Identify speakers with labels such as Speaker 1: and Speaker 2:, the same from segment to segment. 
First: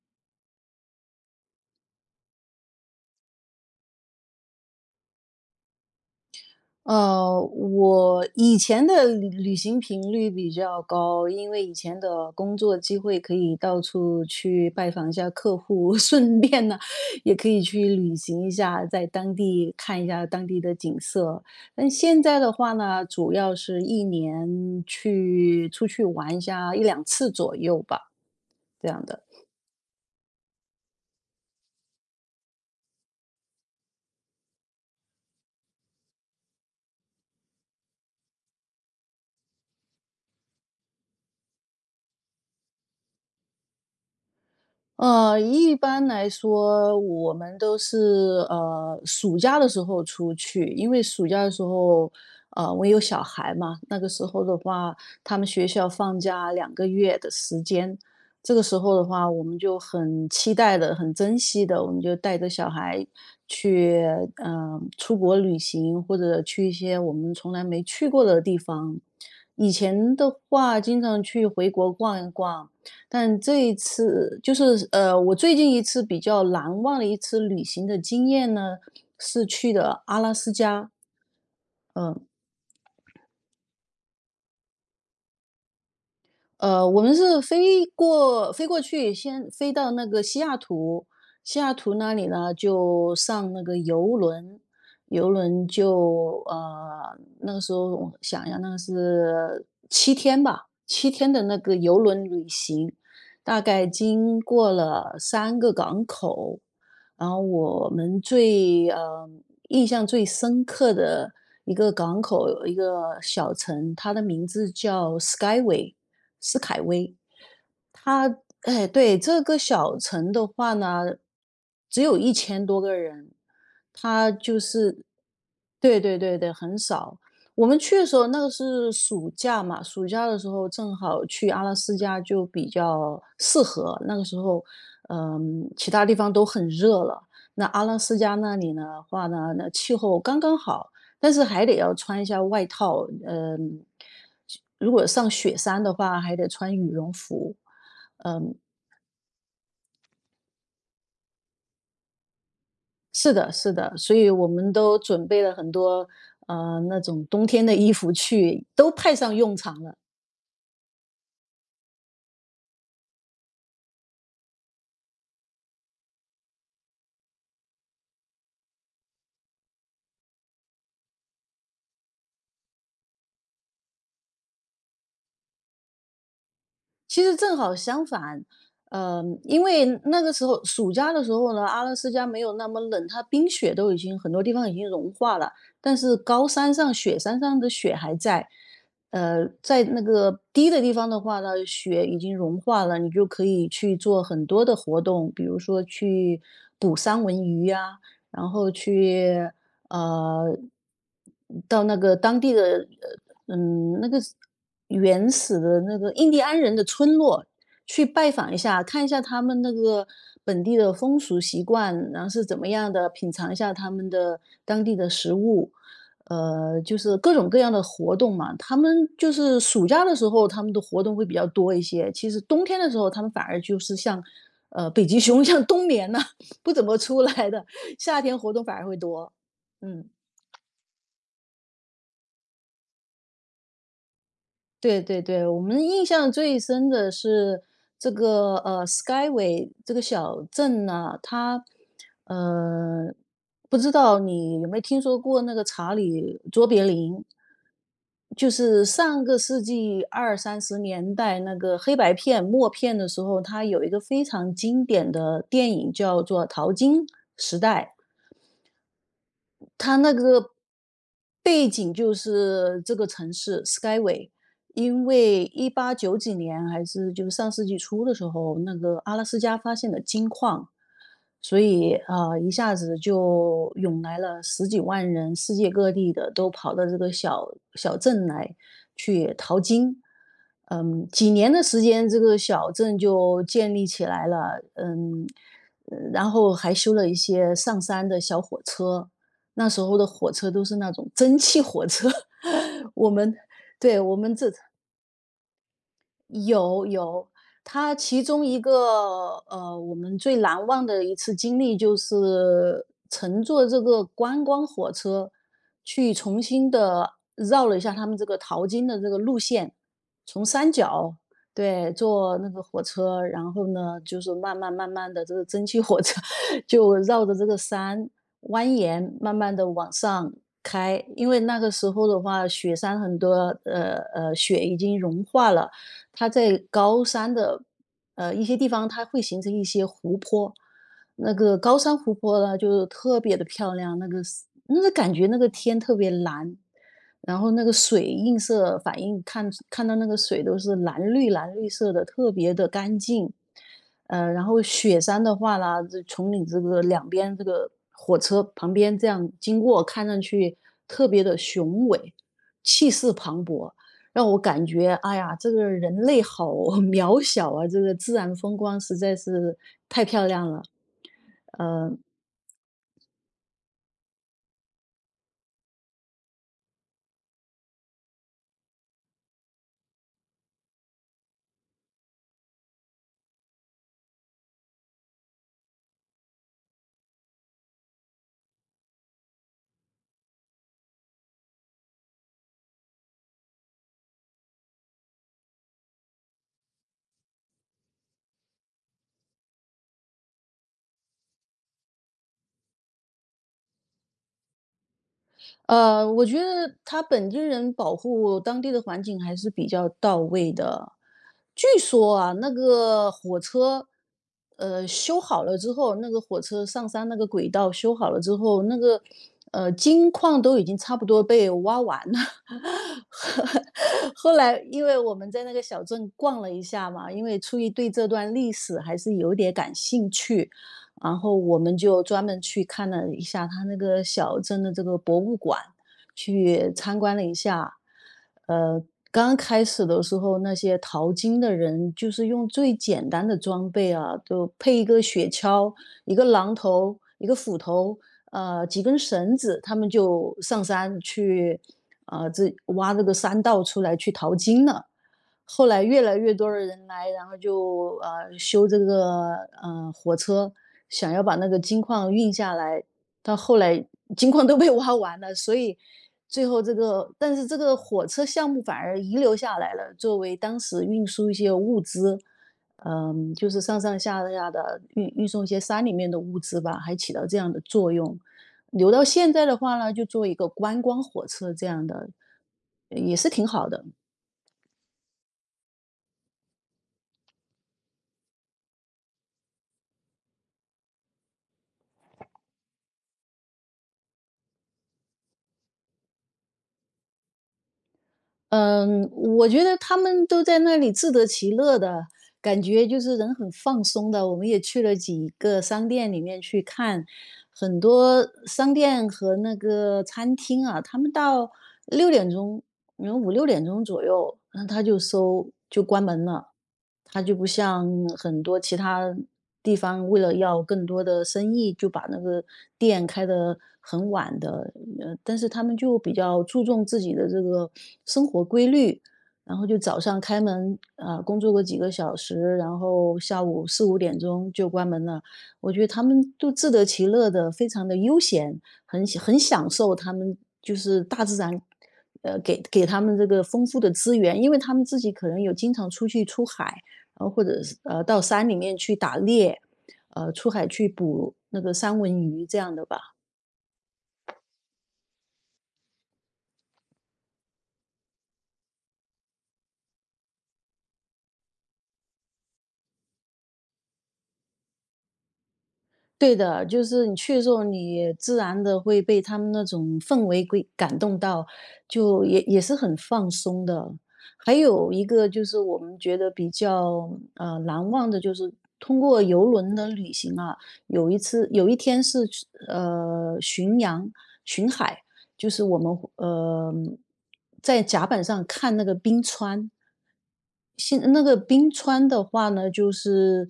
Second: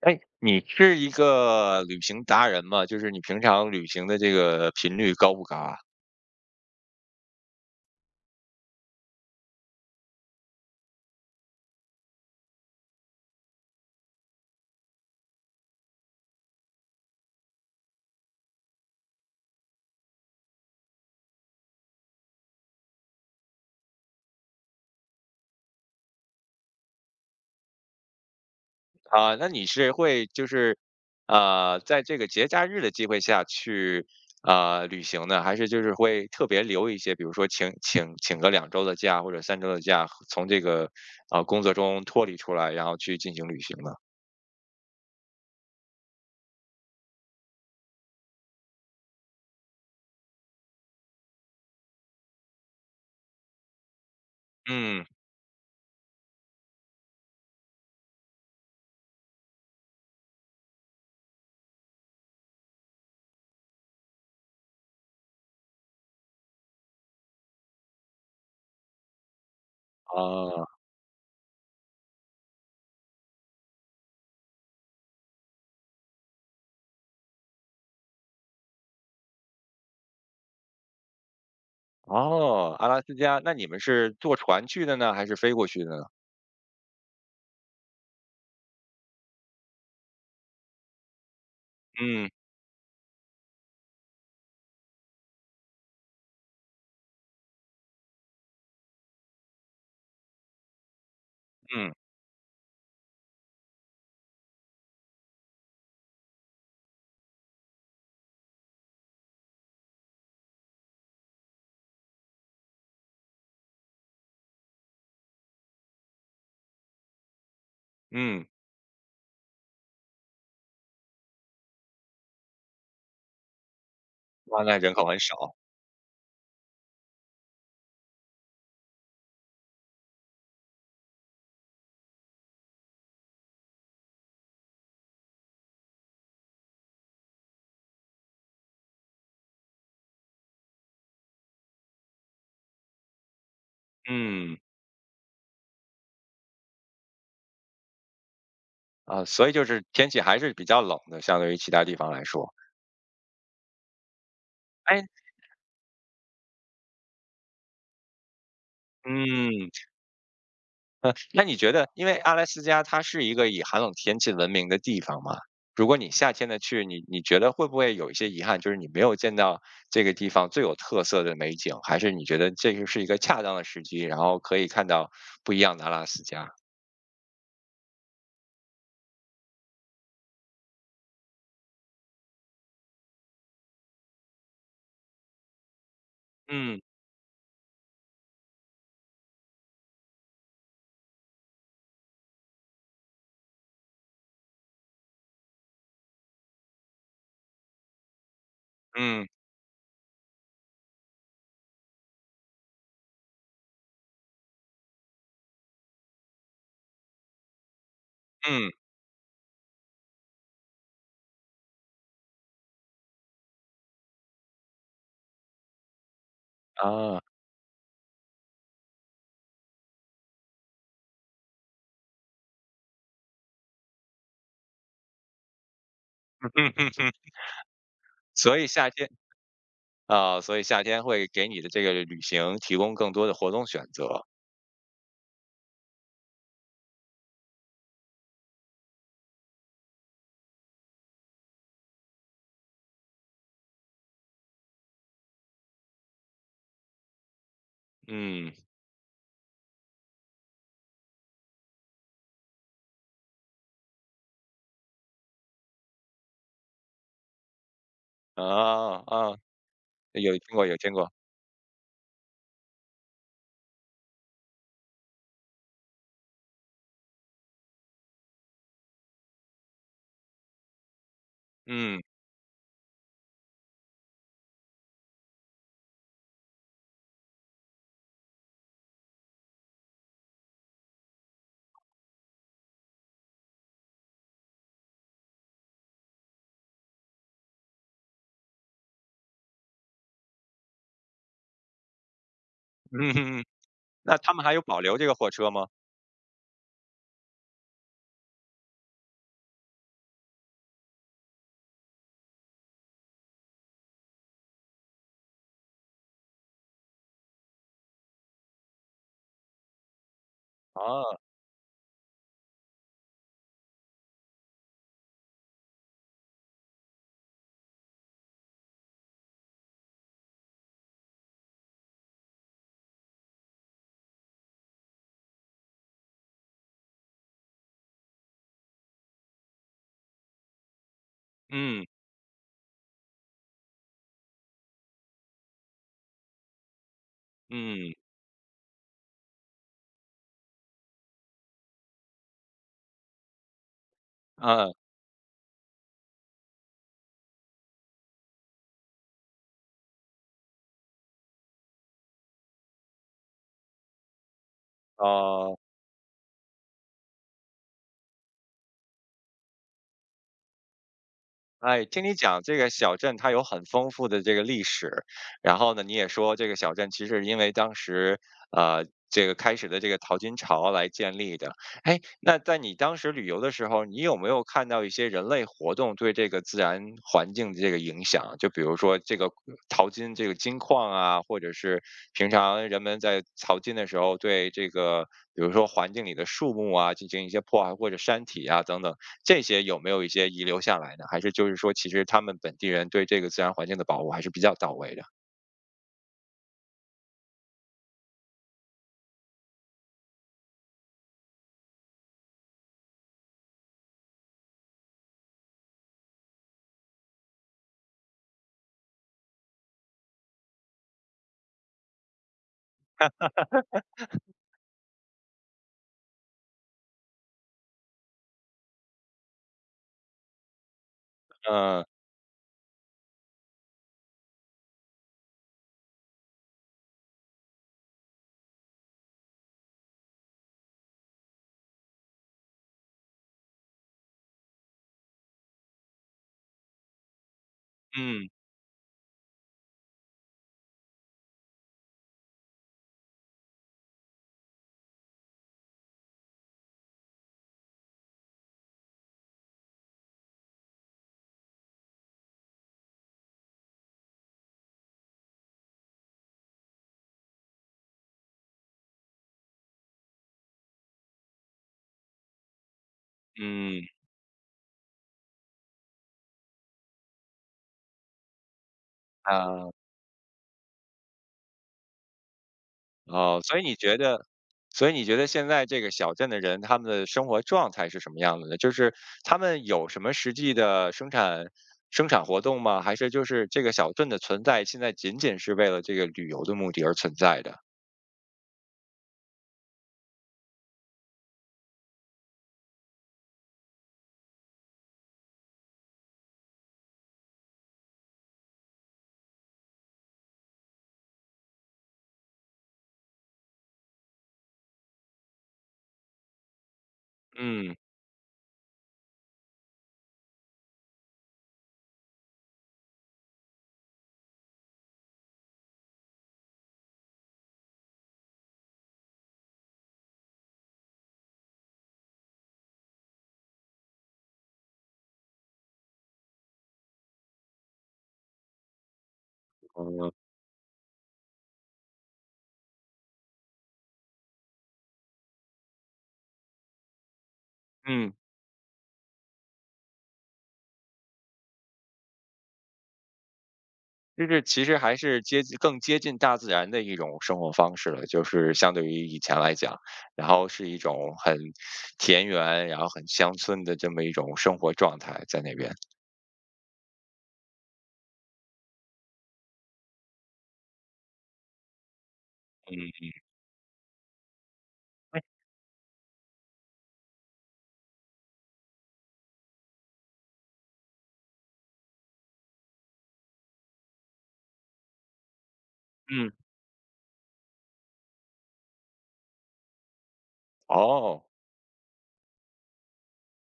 Speaker 1: 哎，你是一个旅行达人吗？就是你平常旅行的这个频率高不高啊？
Speaker 2: 我以前的旅行频率比较高，因为以前的工作机会可以到处去拜访一下客户，顺便呢，也可以去旅行一下，在当地看一下当地的景色。但现在的话呢，主要是一年出去玩一下一两次左右吧，这样的。
Speaker 1: 啊，那你是会就是，在这个节假日的机会下去旅行呢，还是就是会特别留一些，比如说请个两周的假或者三周的假，从这个工作中脱离出来，然后去进行旅行呢？
Speaker 2: 一般来说，我们都是暑假的时候出去，因为暑假的时候，我有小孩嘛，那个时候的话，
Speaker 1: 嗯，。
Speaker 2: 他们学校放假2个月的时间，这个时候的话，我们就很期待的、很珍惜的，我们就带着小孩去出国旅行，或者去一些我们从来没去过的地方。以前的
Speaker 1: 哦
Speaker 2: 话，经常去回国逛一逛。但这一次就是我最近一次比较难忘的一次旅行的经验呢，是去的阿拉斯加。嗯。
Speaker 1: 哦，阿拉斯加，。那你们是坐船去的呢，还是飞过去的呢？
Speaker 2: 我们是飞过去，先飞到那个西雅图，西雅图那里
Speaker 1: 嗯
Speaker 2: 呢就上那个游轮，游轮就那个时候我想一下，那个是七天吧，七天的那个
Speaker 1: 嗯
Speaker 2: 游轮旅行，大概经过了3个港口。然后我们印象最深刻的一个港口，有一个小城，它的名字叫 Skyway，斯凯威。它
Speaker 1: 嗯。
Speaker 2: 哎，对这个小城的话呢，只有一千多个人，它就
Speaker 1: 哇，那人
Speaker 2: 是
Speaker 1: 口很少。
Speaker 2: 对对对对，很少。我们去的时候，那个是暑假嘛，暑假的时候正好去阿拉斯加就比较适合。那个时候，其他地方都很热了，那阿拉斯加那里呢话呢，那气候刚刚好，但是还得要穿一下外套。嗯。
Speaker 1: 嗯。
Speaker 2: 如果上雪山的话，还得穿羽绒服。嗯。
Speaker 1: 啊，，所以就是天气还是比较冷的，相对于其他地方来说。
Speaker 2: 是的，是的，所以我们都
Speaker 1: 哎。
Speaker 2: 准备了很多那种冬天的衣服去，都派上用
Speaker 1: 嗯，，
Speaker 2: 场了。
Speaker 1: 那你觉得，因为阿拉斯加它是一个以寒冷天气闻名的地方嘛，如果你夏天的去，你觉得会不会有一些遗憾，就是你没有见到这个地方最有特色的美景，还是你觉得这个是一个恰当的时机，然后可以看到不一样的阿拉斯加？
Speaker 2: 其实正好相反，因为那个时候暑假的时候呢，阿拉斯加没有那么冷，它冰雪都已经很多地方已经融化了，但是高山
Speaker 1: 嗯
Speaker 2: 上雪山上的雪还在。在那个低的地方的话呢，雪已经融化了，你就可以去做很多的活动，比如说去捕三文鱼呀、然后
Speaker 1: 嗯
Speaker 2: 去呃到那个当地的那个是原始的那个印第安人的村落，去拜访一
Speaker 1: 嗯。
Speaker 2: 下，看一下他们那个本地的风俗习惯，然后是怎么样的，品尝一下他们的当地的食物。就是
Speaker 1: 啊。
Speaker 2: 各种各样的活动嘛。他们就是暑假的时候，他们的活动会比较多一些。其实冬天的时候，他们反而就是像，北极熊 像冬眠呐、不
Speaker 1: 嗯
Speaker 2: 怎
Speaker 1: 嗯
Speaker 2: 么
Speaker 1: 嗯。
Speaker 2: 出来的，夏天活
Speaker 1: 所
Speaker 2: 动
Speaker 1: 以
Speaker 2: 反而
Speaker 1: 夏
Speaker 2: 会
Speaker 1: 天
Speaker 2: 多。嗯。
Speaker 1: 啊，所以夏天会给你的这个旅行提供更多的活动选择。
Speaker 2: 对对对，我们印象最深的是这个Skyway 这个小镇呢，呃，不知道你有没有听说过那个查理卓别林，就
Speaker 1: 嗯。
Speaker 2: 是上个世纪二三十年代那个黑白片默片的时候，它有一个非常经典的电影叫做《淘金时代》。
Speaker 1: 啊啊，
Speaker 2: 它那
Speaker 1: 有听
Speaker 2: 个
Speaker 1: 过有听过。
Speaker 2: 背景就是这个城市 Skyway，因为一八九几年还是就是上世纪初的时候，那个阿拉斯加发现了金矿，所以
Speaker 1: 嗯。
Speaker 2: 啊、一下子就涌来了十几万人，世界各地的都跑到这个小镇来去淘金。嗯，几年的时间，这个小镇就建立起来了。嗯。然后还修了一些上山的小火车，那时候的火车都是那种蒸汽火车，
Speaker 1: 嗯
Speaker 2: 我们 对，我
Speaker 1: 那他
Speaker 2: 们
Speaker 1: 们
Speaker 2: 这
Speaker 1: 还有保留这个货车吗？
Speaker 2: 有，他其中一个呃，我们最难忘的一次经历就是乘坐这个观光火车，去重新的绕了一下他们这个淘金的这个路线，从山脚
Speaker 1: 啊。
Speaker 2: 对坐那个火车，然后呢就是慢慢慢慢的这个蒸汽火车 就绕着这个山蜿蜒，慢慢的往上开，因为那个时候的话，雪山很多雪已经融化了。它在高山的一些地方，它会形成一些湖泊。那个高
Speaker 1: 嗯。
Speaker 2: 山湖泊呢，就是特别的漂亮，那个是那个感觉，那个天特别蓝，然后那个
Speaker 1: 嗯。
Speaker 2: 水映射反应看到那个水都是蓝绿蓝绿色的，特别的干净。然
Speaker 1: 啊
Speaker 2: 后
Speaker 1: 啊。
Speaker 2: 雪山的话呢，这从你这个两边这个火车旁边这样经过，看上去特别的雄伟，气势磅礴。让我感觉，哎呀，这
Speaker 1: 哦。
Speaker 2: 个人类好 渺小啊！这个自然风光实在是太漂亮了。
Speaker 1: 哎，
Speaker 2: 呃，
Speaker 1: 听你讲这个小镇，它有很丰富的这个历史。然后呢，你也说这个小镇其实因为当时这个开始的这个淘金潮来建立的。哎，那在你当时旅游的时候，你有没有看到一些人类活动对这个自然环境的这个影响？就比如说这个淘金这个金矿啊，或者是平常人们在淘金的时候对这个，比如说环境里的树木啊进行一些破坏，或者山体啊等等。这些有没有一些遗留下来呢？还是就是说，其实他们本地人对这个自然环境的保护还是比较到位的？
Speaker 2: 我觉得他本地人保护当地的环境还是比较到位的。据说啊，那个火车，修好了之后，那个火车上山那个轨道修好了之后，那个金矿都已经差不多被挖完了。后来，因为我们在那个小镇逛了一下嘛，因为出于对这段历史还是有点感兴趣，然后我们
Speaker 1: 嗯
Speaker 2: 就专门去看了一下他那个小镇的这个博物馆，去参观了一下。呃，刚开始的时候，那些淘金的人就是用最简单的装备啊，就配一个雪橇、一个榔头、一个斧头，
Speaker 1: 嗯
Speaker 2: 几根绳子，他们就上山去，挖这个山道出来去淘金了。后来越来越多的人来，然后就修这个火车，想要把那个金矿运下来。到后来金矿都被 挖完了，所以最后这个，但是这个火车项目反而遗留下来了，作为当时运输一些物资，就是上
Speaker 1: 嗯。
Speaker 2: 上下下的运送一些山里面的物资吧，还起到这样的作用。留到现在的
Speaker 1: 啊。
Speaker 2: 话呢，就做一个观光火车这样的，也是
Speaker 1: 哦，
Speaker 2: 挺
Speaker 1: 所以
Speaker 2: 好
Speaker 1: 你
Speaker 2: 的。
Speaker 1: 觉得，所以你觉得现在这个小镇的人，他们的生活状态是什么样子的？就是他们有什么实际的生产活动吗？还是就是这个小镇的存在，现在仅仅是为了这个旅游的目的而存在的？
Speaker 2: 嗯，我觉得他们都在那里自得其乐的感觉，就是人很放松的。我们也去了几个商店里面去看，很多商店和那个餐厅啊，他们到六点钟，然后五六点钟左右，那他就关门了。他就不
Speaker 1: 嗯
Speaker 2: 像很多其他地方为了要更多的生意，就把那个店开得很晚的，但是他们就比较注重自己的这个生活规律，然后就早上开门，啊、工作个几个小时，然后下午四五点钟就关门了。我觉得他们都自得其乐的，非常的悠闲，很享受他
Speaker 1: 嗯
Speaker 2: 们就是大自然，给他们这个丰富的资源，因为他们自己可能有经常出去出海，然后或者是
Speaker 1: 嗯。
Speaker 2: 到山里面去打猎，出海去捕那个三文鱼这样的吧。
Speaker 1: 就是其实还是接近更接近大自然的一种生活方式了，就是相对于以前来讲，然后是一种很田园，然后很乡村的这么一种生活状态在那边。
Speaker 2: 对的，就是你去的时候，你自然的会被他们那种氛围给感动到，就也是很
Speaker 1: 嗯。
Speaker 2: 放松的。还有一
Speaker 1: 哎。
Speaker 2: 个就是我们觉得比较难忘的，就是通过游轮的旅行啊，有一天是去巡海，就是我们
Speaker 1: 嗯。
Speaker 2: 在甲板上看那个冰川，那
Speaker 1: 哦，
Speaker 2: 个冰川的话呢，就是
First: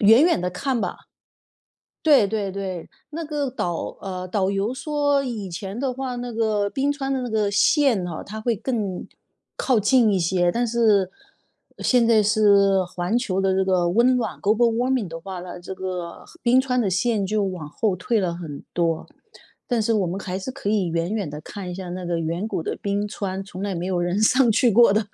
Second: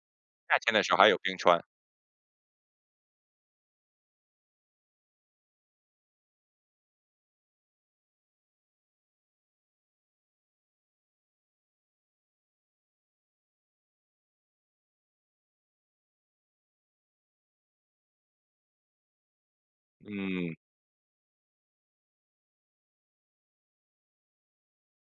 Speaker 2: 远远的
Speaker 1: 夏天
Speaker 2: 看
Speaker 1: 的时
Speaker 2: 吧。
Speaker 1: 候还有冰川。
Speaker 2: 对对对，那个导游说以前的话，那个冰川的那个线哈，它会更靠近一些，但是现在是环球的这个温暖 global warming 的话呢，这个冰川的线就往后退了很多。但是我们还是
Speaker 1: 嗯
Speaker 2: 可以远远的看一下那个远古的冰川，从来没有人 上去过的。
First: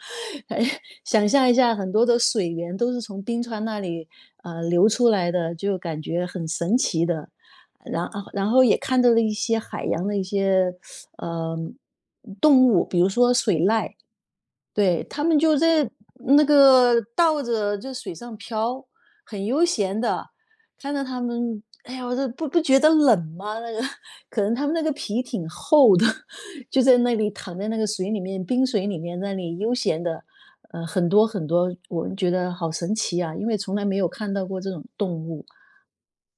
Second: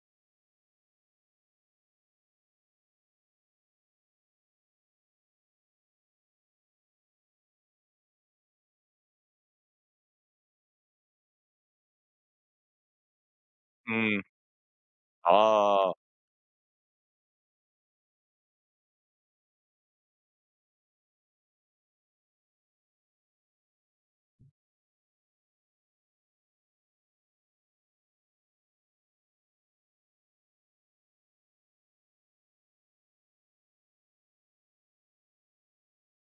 Speaker 2: 哎，想象一下，很多的水源都是从冰川那里流出来的，就感觉很神奇的。然后也看到了一些海洋的一些呃动物，比如说水濑。
Speaker 1: 嗯。
Speaker 2: 对，他们就在
Speaker 1: 哦。
Speaker 2: 那个倒着就水上漂，很悠闲的。看到他们，哎呀，我这不觉得冷吗？那个 可能他们那个皮挺厚的，就在那里躺在那个水里面，冰水里面那里悠闲的。很多很多，我们觉得好神奇啊，因为从来没有看到过这种动物。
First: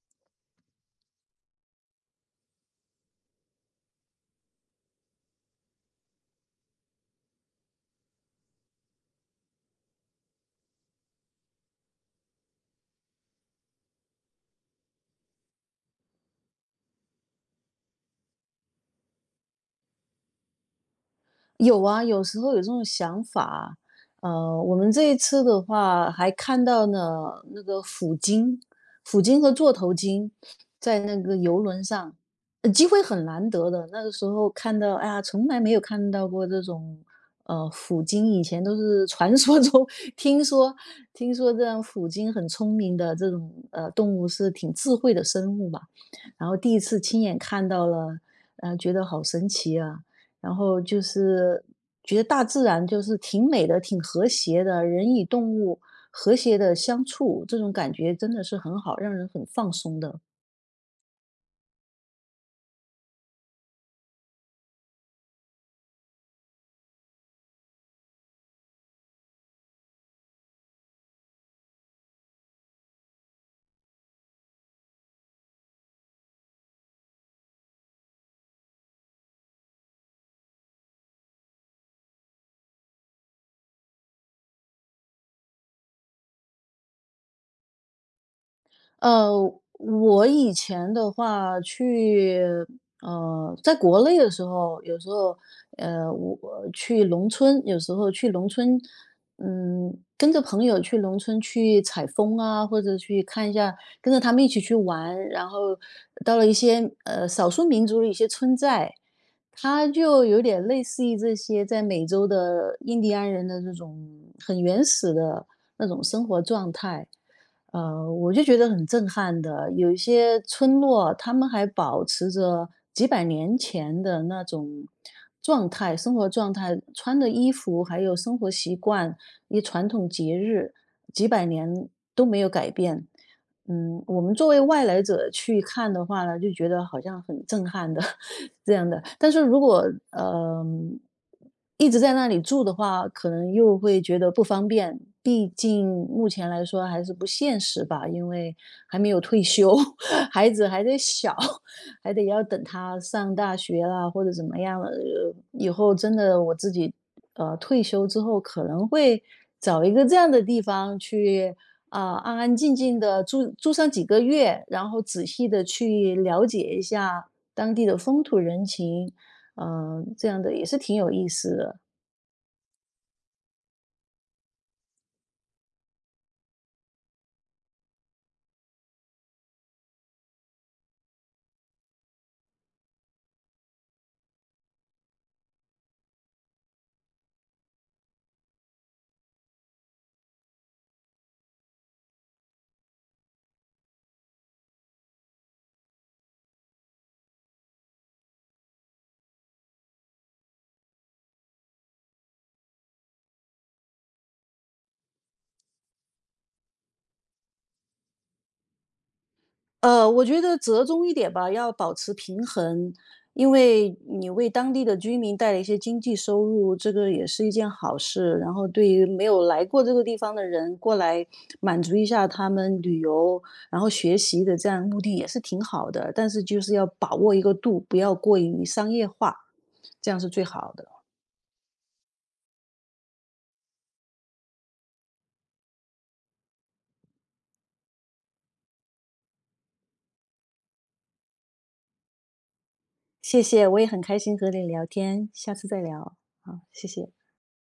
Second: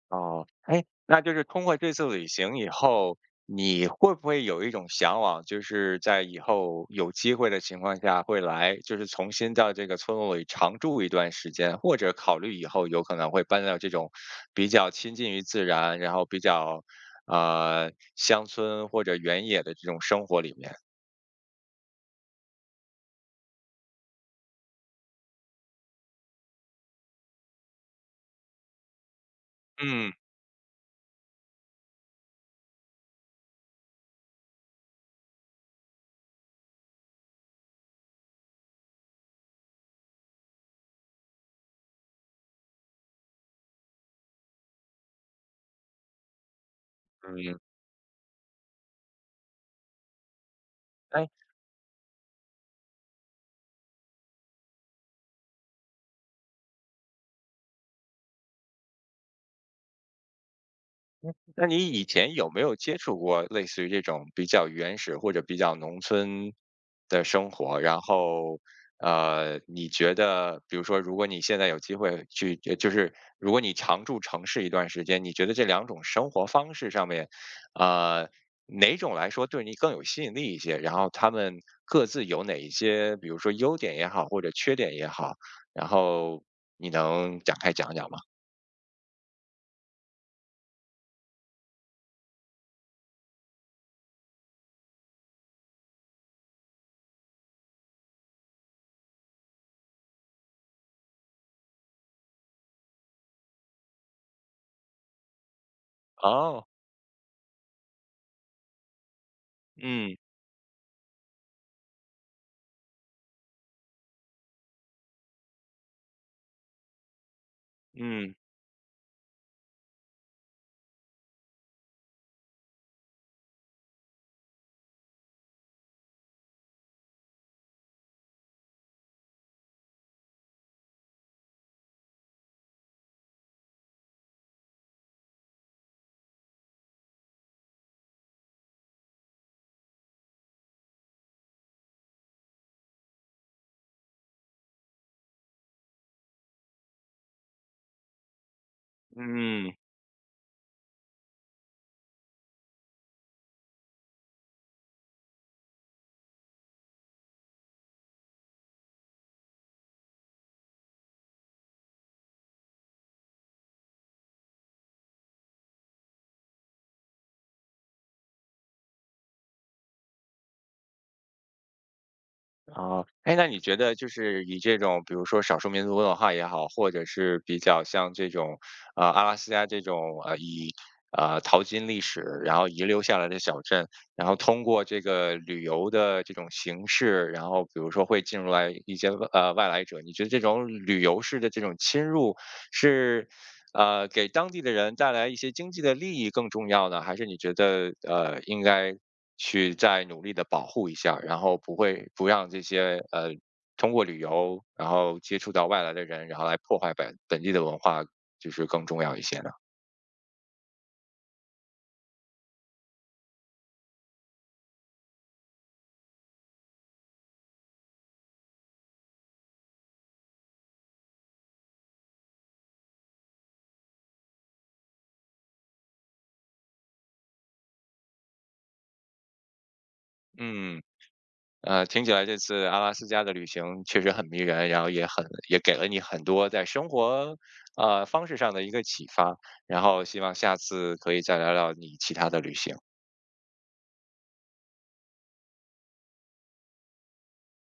Speaker 1: 哦，哎，那就是通过这次旅行以后，你会不会有一种向往，就是在以后有机会的情况下会来，就是重新到这个村落里常住一段时间，或者考虑以后有可能会搬到这种比较亲近于自然，然后比较乡村或者原野的这种生活里面？
Speaker 2: 有啊，有时候有这种想法。我们这一次的话，还看到呢，那个虎鲸和座头
Speaker 1: 嗯
Speaker 2: 鲸在那个游轮上，机会很难得的。那个时候看到，哎呀，从来没有看到过这种。虎鲸，以前都是传说中 听说，听说这样虎鲸很聪明的这种动物，是挺智慧的生物嘛。然后第一次亲眼
Speaker 1: 嗯。
Speaker 2: 看到了，觉得好神奇啊。然后就
Speaker 1: 哎。
Speaker 2: 是觉得大自然就是挺美的，挺和谐的，人与动物和谐的相处，这种感觉真的是很好，让人很放松的。
Speaker 1: 那你以前有没有接触过类似于这种比较原始或者比较农村的生活？然后，你觉得，比如说，如果你现在有机会去，就是如果你常住城市一段时间，你觉得这两种生活方式上面，呃，哪种来说对你更有吸引力一些？然后他们各自有哪一些，比如说优点也好，或者缺点也好，然后你能展开讲讲吗？
Speaker 2: 呃，我以前的话去，在国内的时候，有时候，我去农村，有时候去农村。嗯，跟着朋友去农村去采风啊，或者去看一下，跟着他们一起去玩，然后到了一
Speaker 1: 哦。
Speaker 2: 些少数民族的一些村寨，它
Speaker 1: 嗯
Speaker 2: 就有点类似于这些在美洲的印第安人的这种很原始的那种生活状态。我
Speaker 1: 嗯
Speaker 2: 就觉得很震撼的，有一些村落，他们还保持着几百年前的那种状态，生活状态，穿的衣服还有生活习惯，一传统节日，几百年都没有改变。嗯，我们作为外来者去看的话呢，就觉得好像很震撼的 这样的。但是如果呃一直在那里住的话，可能又会觉得不方便，毕竟目前来说还是不现实吧，因为还没有退
Speaker 1: 嗯。
Speaker 2: 休，孩子还得小，还得要等他上大学啦或者怎么样了。以后真的我自己退休之后，可能会找一个这样的地方去。啊，安安静静的住住上几个月，然后仔细的去了解一下当地的风土人情。嗯，这样的也是挺有意思的。
Speaker 1: 啊，哎，那你觉得就是以这种，比如说少数民族文化也好，或者是比较像这种，阿拉斯加这种，以淘金历史，然后遗留下来的小镇，然后通过这个旅游的这种形式，然后比如说会进入来一些外来者，你觉得这种旅游式的这种侵入是？给当地的人带来一些经济的利益更重要呢，还是你觉得应该去再努力的保护一下，然后不会不让这些通过旅游然后接触到外来的人，然后来破坏本地的文化，就是更重要一些呢。
Speaker 2: 我觉得折中一点吧，要保持平衡，因为你为当地的居民带来一些经济收入，这个也是一件好事。然后对于没有来过这个地方的人过来满足一下他们旅游，然后学习的这样目的也是挺好的。但是就是要把握一个度，不要过于商业化，这样是最好
Speaker 1: 嗯。
Speaker 2: 的。
Speaker 1: 听起来这次阿拉斯加的旅行确实很迷人，然后也很也给了你很多在生活方式上的一个启发，然后希望下次可以再聊聊你其他的旅行。
Speaker 2: 谢谢，我也很开心和你聊天，下次再聊。好，谢谢。